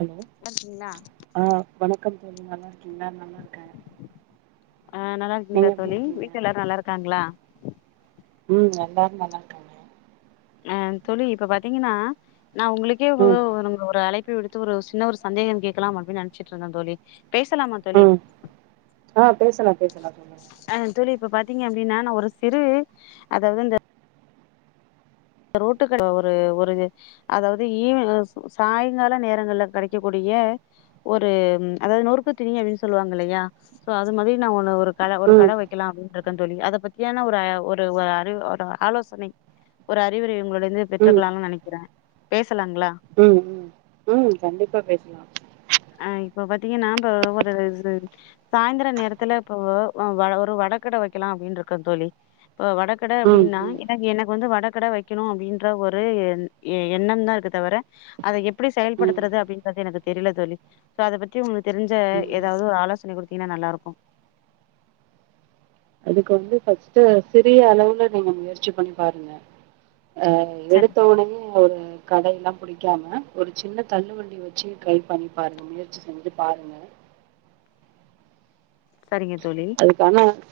Hello நல்லாருக்கீங்களா ஆ வணக்கம் சொல்லுங்க மேம் ஆ நல்லா நீங்க இருக்கிங்ளா எப்டி தோழி இருக்கீங்க வீட்ல எல்லாரு நல்லாருக்காங்ளா ம் எல்லாரு நல்லா இருக்காங்க ஆ தோழி இப்ப பாத்தீங்கன்னா நா உங்களுக்கே ஒ ம் ஒரு ஒரு அழைப்பு விடு த்து சின்ன ஒரு சந்தேக கேட்கலாம் அப்டின்னு நெனச்சுட்டு இருந்தே தோழி பேசலாமா தோழி ம் ஆ பேசலா பேசலா சொல்லுங்க ஆ தோழி இப்ப பாத்தீங்க அப்டின்னா ஒரு சிறு அதாவது இந்த ரோட்டு கட ஒரு ஒரு அதாவது ஈவ் சாய்ங்கால நேரங்கள்ல கெடைக்க கூடிய ஒரு அதாவது நொறுக்கு தீணி அப்டின்னு சொல்லுவாங்க இல்லையா சோ அது மாரி நா ஒண்ணு ஒரு கட ஒரு ம் கட வைக்கலா அப்டின்ற இருக்க தோழி அத பத்தியான ஒரு ஒரு அறி ஒரு ஆலோசனை ஒரு அறிவுரை உங்களுடைது வந்து ம் பெற்றுக்கலாம்னு நெனைக்கிறே பேசலாங்களா ம் ம் ம் கண்டிப்பா பேசலா அ இப்ப பாத்தீங்கன்னா இப்ப ஒரு சாய்ந்தர நேரத்துல இப்ப ஒ வ ஒரு வடகட வைக்கலா அப்டின்னு இருக்க தோழி இப்ப வடகட ம் அப்டின்னா ம் எனக்கு எனக்கு வந்து வட கட வைக்கணு அப்டின்ற ஒரு எண் எண்ணம் தா இருக்கு தவர அத எப்டி ம் செயல்படுத்தறது அப்டின்றது எனக்கு தெரில தோழி சோ அத பத்தி உங்குளுக் தெரிஞ்ச ம் எதாவுது ஒரு ஆலோசனை குடு ங்னா நல்லாருக்கு அதுக்கு வந்து ஃபஸ்ட் சிறிய அளவுல நீங்க முயற்சி பண்ணி பாருங்க அ சரி எடுத்த ஒடனே ஒரு கடைல்லா புடிக்காம ஒரு சின்ன தள்ளு வண்டி வச்சு ட்ரை பண்ணி பாருங்க முயற்சி செஞ்சு பாருங்க சரிங்க தோழி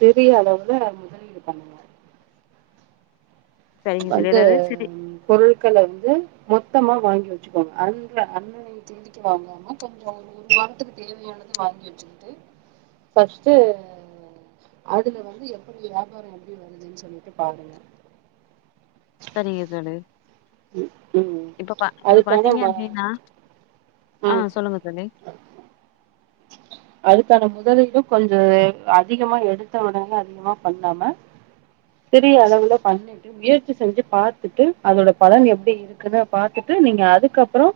பெரிய அளவுல முதலீடு பண்ணுங்க சரிங்க தோழி வந்து ஏதாவது சரி பொருள் ட்கள வந்து மொத்தமா வாங்கி வச்சுக்கோங்க அன்ற அண்ணன்ன [unintelligible] வாங்காம கொஞ்ச ஒரு ஒரு வாரத்துக்கு தேவையானத வாங்கி வச்சுக்கிட்டு ஃபஸ்ட்டு அதுல வந்து எப்படி வியாபார எப்பிடி வருதுன்னு சொல்லிட்டு பாருங்க சரிங்க தோழி ம் ம் இப்ப பா இப்ப அதுக்கான பாத்தீங்க ம அப்டின்னா ஆ ம் சொல்லுங்க தோழி அதுக்கான முதலீடு கொஞ்ச அதிகமா எடுத்த உடனே அதிகமா பண்ணாம பெரிய அளவுல பண்ணிட்டு முயற்சி செஞ்சு பாத்துட்டு அதோட பலன் எப்டி இருக்குன்னு பாத்துட்டு நீங்க அதுக்கப்புறோ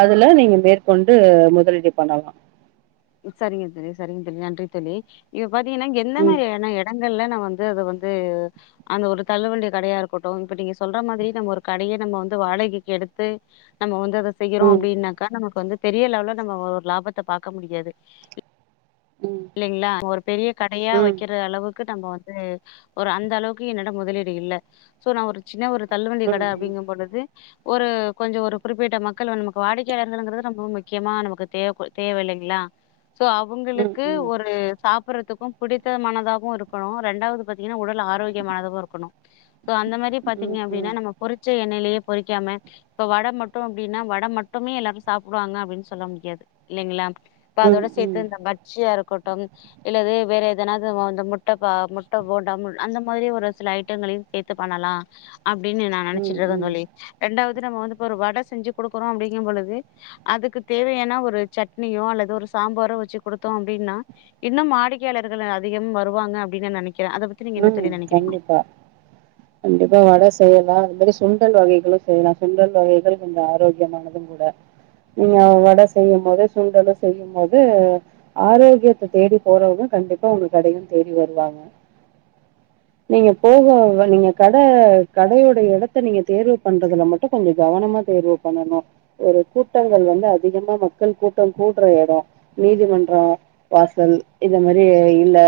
அதுல நீங்க மேற்கொண்டு முதலீடு பண்ணலா சரிங்க தோழி சரிங்க தோழி நன்றி தோழி இப் பாத்தீங்கன்னா எந்த ம் மாரி எட எடங்கள்ல நா வந் அது வந்து அந்த ஒரு தள்ளு வண்டி கடையா இருக்கட்டு இப்ப நீங்க சொல்ற மாரி நம்ம ஒரு கடய நம்ம வந்து வாடகைக்கு எடுத்து நம்ம வந்து அதை செய்யறோ ம் அப்டின்னாக்கா நமக்கு வந்து பெரிய அளவில நம்ம ஒரு லாபத்த பாக்க முடியாது ம் இல்லைங்களா ஒரு பெரிய கடையா ம் ம் வைக்கிற அளவு கு நம்ம வந்து ஒரு அந்த அளவுக்கு என்னட முதலீடு இல்ல சோ நா ஒரு சின்ன ஒரு தள்ளு வண்டி ம் கட அப்படிங்கும் பொழுது ஒரு கொஞ்ச ஒரு குறிப்பிட்ட மக்கள் வந்து நமக்கு வாடிக்கையாளர்கள்ங்கிறது ரொம்ப முக்கியமா நமக்கு தேவ் தேவை இலைங்களா சோ அவங்களு ம் ம் க்கு ம் ஒரு சாப் ப்பறதுக்கு பிடித்தமானதாவு இருக்கணு ரெண்டாவது பாத்தீங்கன்னா உடல் ஆரோக்கியமானதவு இருக்கணு சோ அந்த மாரி ம் ம் பாத்தீங்க அப்டினா நம்ம பொரிச்ச எண்ணெய்லேப் பொறிக்காம இப்ப வட மட்டு அப்டின்னா வட மட்டுமே எல்லாரு சாப்டுவாங்க அப்டின்னு சொல்ல முடியாது இல்லைங்களா இப்ப ம் அதோட ம் சேத்து இந்த ம [unintelligible] இருக்கட்டு இல்ல வேற எதனாவது முட்ட ப முட்ட போண்ட அந்த மாரி ஒரு சில ஐட்டங்களையு சேத்து பண்ணலா அப்படின்னு நா நெனைச்சிட்டு இருக்கெ ம் தோழி ரெண்டாவ் ந வந்து வடை செஞ்சு கொடுக்கறோ அப்படிங்கும் போது அதுக்கு தேவையான ஒரு சட்னியோ அல்லது ஒரு சாம்பாரோ வச்சு கொடுக் தோ அப்டின்னா இன்னு வாடிக்கையாளர்கள் அதிகம் வருவாங்க அப்டின்னு நா நெனைக் உம் கண்டிப்பா கண்டிப்பா வடை செய்யலா அது மாதிரி சுண்டல் வகைகளு செய்யலா சுண்டல் வகைகள் கொஞ்ச ஆரோக்கியமானது கூட நீங்க வடை செய்யும் போது சுண்டலு செய்யும்போது ஆரோக்கியத்தை தேடி போறவங்க கண்டிப்பா உங்க கடயு தேடி வருவாங்க நீங்க போக நீங்க கட கடையோட எடத்த நீங்க தேர்வு பண்றதுல மட்டும் கொஞ்சம் கவனமா தேர்வு பண்ணணும் ஒரு கூட்டங்கள் வந்து அதிகமா மக்கள் கூட்டம் கூடுற எட நீதிமன்ற வாசல் இத மாரி இல்ல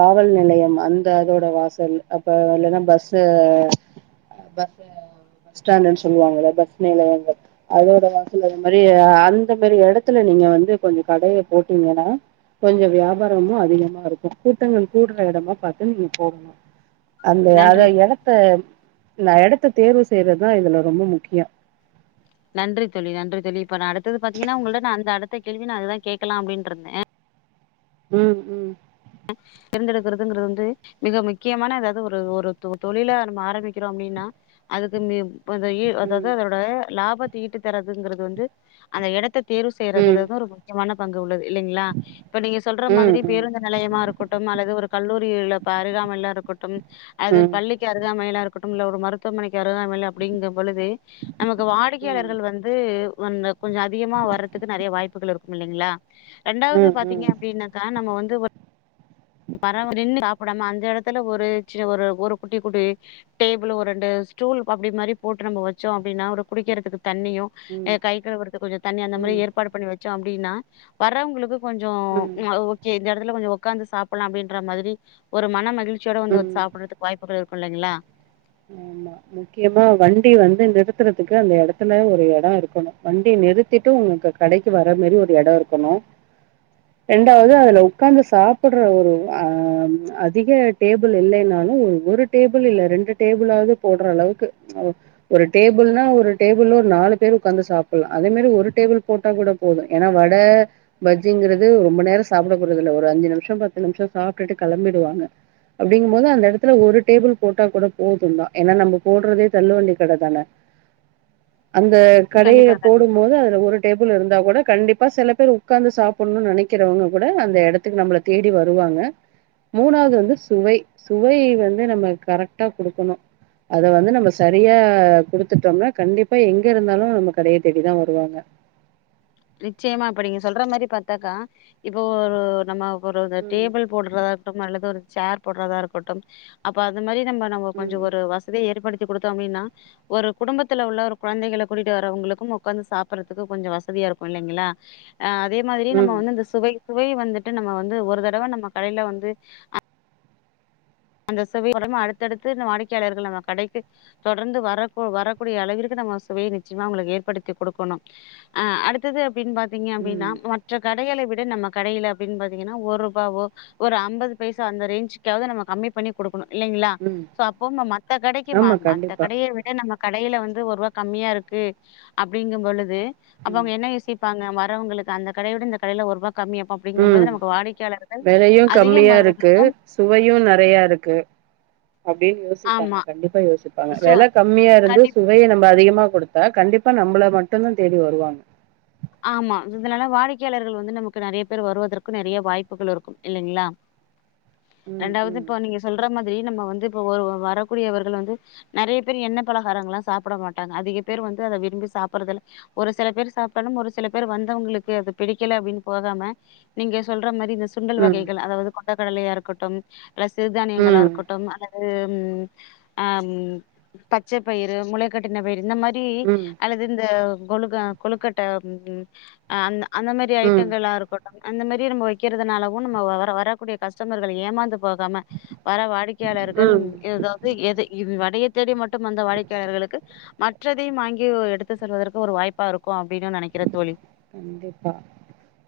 காவல் நிலையம் அந்த அதோட வாசல் அப்ப இல்லைன்னா பஸு பஸ் பஸ் ஸ்டாண்டன்னு சொல்லுவாங்க பஸ் நிலையங்கள் அதோட வாசல் அது மாதிரி அந்த மாரி எடத்துல நீங்க வந்து கொஞ்ச கடையை போட்டீங்கன்னா கொஞ்ச வியாபாரமு அதிகமா இருக்கு கூட்டங்கள் கூடுற இடமா பாத் து நீங்க போடணு அந்த அத நன்றி எடத்த நா டத்த தேர்வு செய்யறதுதா இதுல ரொம்ப முக்கியோ நன்றி தோழி நன்றி தோழி இப்ப நா அடுத்தது ப பாத்தீங்கன்னா உங்கள்கிட நா அந்த அடுத்த கேள்வி நா அதுதா கேட்கலா அப்டினு இருந்தே ம் ம் தேர்ந்தெடுக்கறிறதுங்கிறது வந்து மிக முக்கியமான ஏதாவது ஒரு ஒரு தொழில நம ஆரம்பிக்கிறோ அப்படின்னா அதுக்கு னு இப்போ அந்த ஏய் அதாவது ம் அதோட லாபத்த ஈட்டு தரதுங்கிறது வந்து அந்த எடத்த தேர்வு ம் செய்யறதுலதந்து ஒரு முக்கியமான பங்கு உள்ளது இல்லைங்களா இப்ப நீங்க சொல்ற மாதிரி ம் பேருந்த நெலையமா இருக்கட்டு அல்லது ஒரு கல்லூரியில அறகாமல இருக்கட்டு அது ம் பள்ளிக்கு அருகாமைல இருக் குட்டும்ல ஒரு மருத்துவமனைக்கு அருகாமைல அப்படிங்கும் பொழுது நமக்கு ம் ம் வாடிக்கையாளர்கள் வந்து வந் கொஞ்ச அதிகமா வர்றதுக்கு நறைய வாய்ப்புகள் இருக்கும் இல்லைங்ளா ரெண்டாவது ம் ம் பாத்தீங்க அப்படின்னாக்கா நம்ம வந் [inaudible] நின்னு போடாம அந்த எடத்துல ஒரு சின்ன ஒரு ஒரு குட்டி குட்டி டேபிளு ஒரு ரெண்டு ஸ்டூல் அப்டி மாரி போட்டு நம்ம வச்சோ அப்படின்னா ஒரு குடிக்கறதுக்கு தண்ணியு கை கழுவறதுக்கு கொஞ்ச தண்ணி அந்த மாரி ம் ஏற்பாடு பண்ணி வச் சோ அப்படின்னா வர்றவங்களுக்கு கொஞ்ச ம் ம் அ ஓகே இந்த எடத்துல கொஞ்ச ஒக்காந்து சாப் லா அப்படின்ற மாதிரி ஒரு மன மகிழ் ச்சியோட வந்து ம் சாப்படறதுக்கு வாய்ப்புகள் இ ருக்கில்லைங்ளா ஆமா முக்கியமா வண்டி வந்து நிறுத்துறதுக்கு அந்த எடத்துல ஒரு எட இருக்கணு வண்டி நிறுத்திட்டு உங்கு கடைக்கு வர மாரி ஒரு எட இருக்கணு ரண்டாவது அதுல உக்காந்து சாப்படுற ஒரு அ அதிக டேபிள் இல்லைன்னாலு ஒரு டேபிள் இல்ல ரெண்டு டேபுளாவது போடற அளவுக்கு ஒரு டேபிள்னா ஒரு டேபிளு ஒரு நாலு பேரு உக்காந்து சாப்படலா அதே மாரி ஒரு டேபிள் போட்டா கூட போது ஏன்னா வடை பஜ்ஜிங்கிறது ரொம்ப நேர சாப்ட போறது இல்ல ஒரு அஞ்சு நிமிஷ பத்து நிமிஷ சாப்ட்டுட்டு கெளம்பிடுவாங்க அப்படிங்கும் போது அந்த எடத்துல ஒரு டேபிள் போட்டா கூட போதுந்தா ஏன்னா நம்ம போடறதே தள்ளுவண்டி கட தானே அந்த கடைய கண்டிப்பா கண்டிப்பா போடும்போது அதுல ஒரு டேப் பிள் இருந்தா கூட கண்டிப்பா சில பேர் உக்காந்து சாப்புடனுனு நெனைக்கிறவங்க கூட அந்த எடத்துக்கு நம்பள தேடி வருவாங்க மூணாவது வந்து சுவை சுவை வந்து நம்ம கர க்டா குடுக்கணு அத வந்து நம்ம சரியா குடுத்துட்டம்னா கண்டிப்பா எங்க இருந்தாலு நம்ம கடைய தேடிதா வருவாங்க நிச்சயமா இப்ப நீங்க சொல்ற மாரி பாத்தாக்க இப்போ நம்ம ஒரு ம், டேபிள் போடுறதாகட்டும் அல்ல து ஒரு சேர் போடறதா இருக்கட்டும் அப்ப அது மாரி நம்ம நம்ம கொஞ்ச ம், ஒரு வசதிய ஏற்படுத் தி குடுத்தோ அப்டின்னா ஒரு குடும்பத்துல உள்ள ஒரு குழந்தைகள கூட்டிட்டு வரவங்களுக்கும் உக்காந்து சாப்பறதுக்கு கொஞ்ச வசதியா இருக் கு இல்லைங்களா அ அதே மாதிரி நம்ம ம், வந்து அந்த சுவை சுவை வந்துட்டு நம்ம வந்து ஒரு தடவ நம்ம கடைல வந்து அந்த சுவை உ அடுத்தடுத்து அந்த வாடிக்கையாளர்கள் நம்ம கடைக்கு தொடர்ந்து வரக்கு வரக்கூடிய அளவிற்கு நம்ம சுவைய நிச்சயமா அவங்களுக்கு ஏற்படுத்தி குடுக்கணு அ அடுத்தது அப்டின்னு பா திங்க அப்டின்னா ம், மற்ற க கடைகளை விட நம்ம கடையில அப்டினு பாத்திங்கன்னா ஒரு ருபாவோ ஒரு அம்பது பைசா அந்த ரேஞ்சுக்காவுது நம்ம கம்மி பண்ணி குடுக் குனு இல்லைங்களா ம். சோ அப்போ ம மத்த கடைக்கு ம ஆமா, மத்த கண்டிப்பா. கடைய விட நம்ம கடையில வந்து ஒர்ருவா கம்மியா இருக்கு அப்பிடிங்கும் பொழுது அப்ப ம், அவங்க என்ன யோசிப் பாங்க வரவங்களுக்கு அந்த கடையோட இந்த கடைல ஒருபா கம்மி அப்ப அப்டிங்கும்போது ம். நமக்கு வாடிக்கையாளர்கள் வெலையும் அதிகம் வருவதற்கும் க்கு அப்டின்னு யோசிப்பாங்க ஆமா கண்டிப்பா யோசிப்பாங்க சோ வெல கம்மியாருந்து கண்டிப் சுவைய நம்ப அதிக மா குடுத்த கண்டிப்பா நம்பள மட்டு தா தேடி வருவாங்க ஆமா இது இதனால வாடிக்கையாளர்கள் வந்து நமக்கு நெறைய பேர் வருவதற்கு நெறைய வாய்ப்புகள் இருக்கும் இல்லைங்களா ம் ரெண்டாவது ம் இப்ப நீங்க சொல்ற மாத் ரி நம்ம வந்து இப்போ வ வரக்கூடியவர்கள் வந்து நெறைய பேர் எண்ணெ பலகாரங்கள்லா சாப்புட மாட்டாங்க அதிக பேர் வந்து அத விரும்பி சாப்பட்றதில்ல ஒரு சில பேர் சாப் பல்ல ஒரு சில பேரு வந்தவங்களுக்கு அது பிடிக்கல அப்டின்னு போகாம நீங்க சொல்ற மாரி இந்த சுண்டல் ம் வகைகள் அதாவது கொண் ட கடலையா இருக்கட்டும் ர சிறுதானியங்களா ம் இருக்கட்டும் அத ஆ ம் ஆம் பச்ச பயிரு முளைக்கட்டின பயிரு இந்த மா ரி ம் அல்லது இந்த கொழுக்கா கொழுக்கட் ட ம் ம் அந்த அந்த மாரி ம் ஐட்டங்கள்லா இருக்கட்டு அந்த மாரி நம்ம விக்கிறதுனாலவு நம்ம வர வரக்கூடிய கஸ்டமர்கள் ஏமாந்து போகாம வர வாடிக்கையாளர்கள் ம் எதாவது எது இது வடயத் தேடி மட்டு வந்த வாடிக்கையாளர்களுக்கு மற்றதையு வாங்கி எடுத்து செல்வதற்கு ஒரு வாய்ப்பா இருக்கு அப் அப்டின்னு நெனைக்கிற தோழி கண்டிப்பா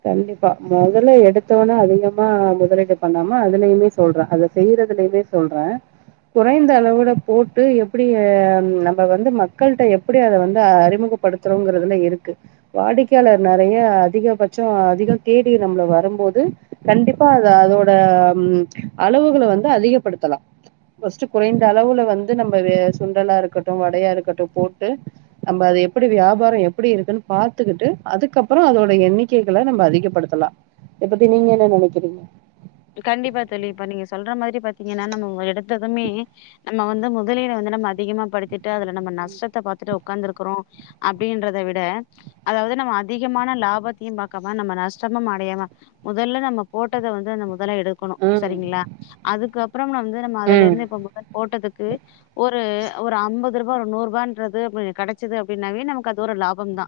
கண்டிப்பா மொதல்ல எடுத்தோன அதிகமா மொதலீடு பண்ணாம அதுலயுமே சொல்ற அத செய்றதுலயுமே சொல்ற கொறைந்த அளவோட போட்டு எப்டி ஏ நம்ப வந்து மக்கள்ட்ட எப்டி அத வந்து அறிமுகப்படுத்துறோங்கறதுல இருக்கு வாடிக் கையாளர் நறைய அதிகபட்சோ அதிக தேடி நம்புள வரும்போது கண்டிப்பா அத அதோட ம் அளவுகள வந்து அதிகப்படுத்தலா ஃபஸ்ட்டு குறைந்த அளவுல வந்து நம்ம வே சுண்டலாருக்கட்டு வடையாருக்கட்டு போட்டு நம்ப அது எப்பிடி வியாபாரோ எப்பிடி இருக்குன்னு பாத்துக்கிட்டு அதுக்கப்பறோ அதோட எண்ணிக்கைகள நம்ப அதிகப்படுத்தலா இதப்பத்தி நீங்க என்ன நெனைக்கிறீங்க கண்டிப்பா தோழி இப்ப நீங்க சொல்ற மாரி பாத்தீங்கன்னா நம்ம எடுத்ததுமே நம்ம வந்து முதலீட வந்து நம்ம அதிகமா படுத்தி ட்டு அதுல நம்ம நஷ்டத்த பாத்துட்டு உக்காந்துருக்கிறோ அப்டின்றத விட அதாவது நம்ம அதிகமான லாபத்தியு பாக்காம நம்ம நஷ்டமும் அடையாம மொதல்ல நம்ம போட்டத வந்து நம்ம மொதல்ல எடுக்கணு ம் சரிங்களா அதுக்கப்பற வந்து நம்ம ம் அதுலேர்ந்து இப்ப முதல் போட்டதுக்கு ஒரு ரு ஒரு ஐம்பது ரு பா ஒரு நூற் ருபான்றது அப்படி கெடைச்சது அப்டின்னாவே நமக்கு அது ஒரு லாபம் தா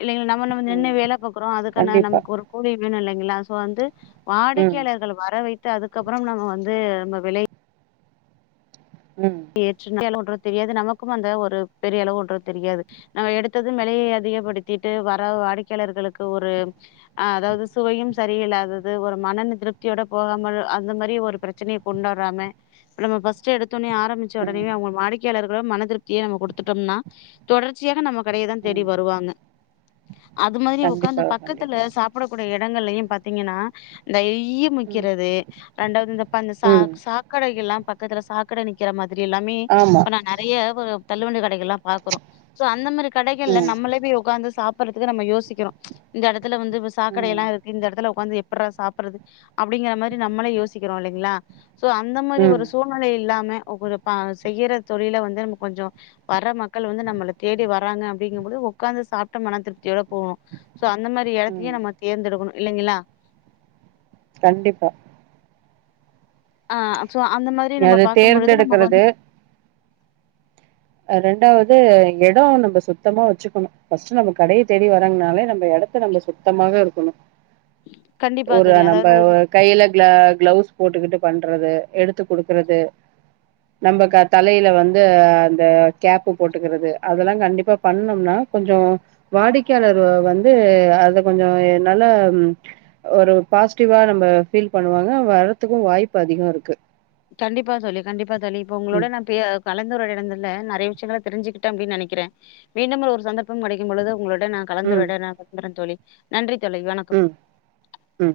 இல்லைங்களா நம்ம நம்ம நின்னு ம் வேல பாக்கறோ அதுக்கான கண்டிப்பா நமக்கு ஒரு கூலி வேணு இல்லைங்களா சோ வந்து வா ம் க்கையாளர்கள் வர வை த்து அதுக்கப்பற நம்ம வந்து நம்ம விலை ம் ஏற்று தெரியாது நமக்கு அந்த ஒரு பெரியளவு ஒன்று தெரியாது நம்ம எடுத்தது வெலைய அதிகப்படுத்திட்டு வர வாடிக்கையாளர்களுக்கு ஒரு அ அதாவது சுவையு சரியில்லாதது ஒரு மன திருப்த்தியோட போகாமல் அந்த மாரி ஒரு பெரச்சனைய கொண்டு வராம நம்ம ஃபஸ்ட்டு எடுத்தோனே ஆர் ஏஞ்ச உடனே ம் அவங்க வாடிக்கையாளர்க் மன திருப்திய நம்ம கொடுத்துட்டோம்னா தொடர்ச்சியாக நமக் கடயதா தேடி ம் வருவாங்க அது மாதிரி உக்காந்து கண்டிப்பாக பக்கத்துல கண்டிப்பாக சாப்பிடக்கூடிய எட இடங்கள்லயு பாத்தீங்கன்னா இந்த ஏய்ப் ஈ ம் முக்கிறது ரெண்டாவது இந்த அந்த பா சா ம் சாக்கடைகள்லா பக்கத்துல சாக்கடை நிக் விக்கிற மா மாதிரி எல்லாமே ஆமா இப்ப நா நெறைய ஒருப் தள்ளுவண்டி கடைகள்லா பாக்கறோ சோ அந்த மாரி கடைகள்ல ம் நம்மளே போய் ஒக்காந்து சாப் சாப்பறதுக்கு நம்ம யோசிக்கிறோ இந்த எடத் பக்கத்துல வந்து ம் சாக்கடைல்லா இருக்கு இந்த எடத்துல ஒக்காந்து எப் எப்பட்ற சாப்பறது அப்படிங்கற மாதிரி நம்மளே யோசிக்கிறோ இல்லைங்களா சோ அந்த மாரி ம் ஒரு சூழ்நிலை இல்லாம செய்யற தொழில வந்து நம்ம கொஞ்ச வர்ற மக்கள் வந்து நம்மள தேடி வர்றாங்க அப்டிங்கும்போது ஒக்காந்து சாப்பிட்ட மன திருப்தியோட போணு சோ அந்த மாரி ம் இடத்தையு நம்ம தேர்ந்தெடுக்கணு இல்லைங்ளா கண்டிப்பா ஆ சோ அந்த மாதிரி நம்ம அத பாக்கும்பொழுது நமக்கு தேர்ந்தெடுக்கிறது வந்து ரெண்டாவது எட நம்ம சுத்தமா வச்சுக்கணு ஃபஸ்ட்டு நம்ம கடைய தேடி வர்றாங்கனாலே நம்ம எடத்த நம்ம சுத்தமாக இருக்கணு கண்டிப்பா ஒரு தோழி நம்ம அதாவது கையில கிளா கிளவுஸ் போட்டுக்கிட்டு பண்றது எடுத்து குடுக்கறது நம்ம க தலையில வந்து அந் ஆ இந்த கேப்பு போட்டுக்கிறது அதெல்லா கண்டிப்பா பண்ணோம்னா கொஞ்ச வாடிக்கையாளர் வந்து அத கொஞ்ச நல்லா ஒரு பாசிட்டிவா நம்ம ஃபீல் பண்ணுவாங்க வர்றதுக்கு வாய்ப்பு அதிக இருக்கு கண்டிப்பா தோழி கண்டிப்பா தோழி இப்ப ம் உங்களோட நா பே கலந்துர [unintelligible] ந நெறைய விஷயங்கள தெரிஞ்சுக்கிட்ட அப்பனு நெனைக்கிறே மீண்டும் ஒரு சந்தர்பம் கெடைக்கும் பொழுது உங்களோட நா ம் கலந்துட நா [unintelligible] தோழி நன்றி தோழி வணக்கம் ம் ம்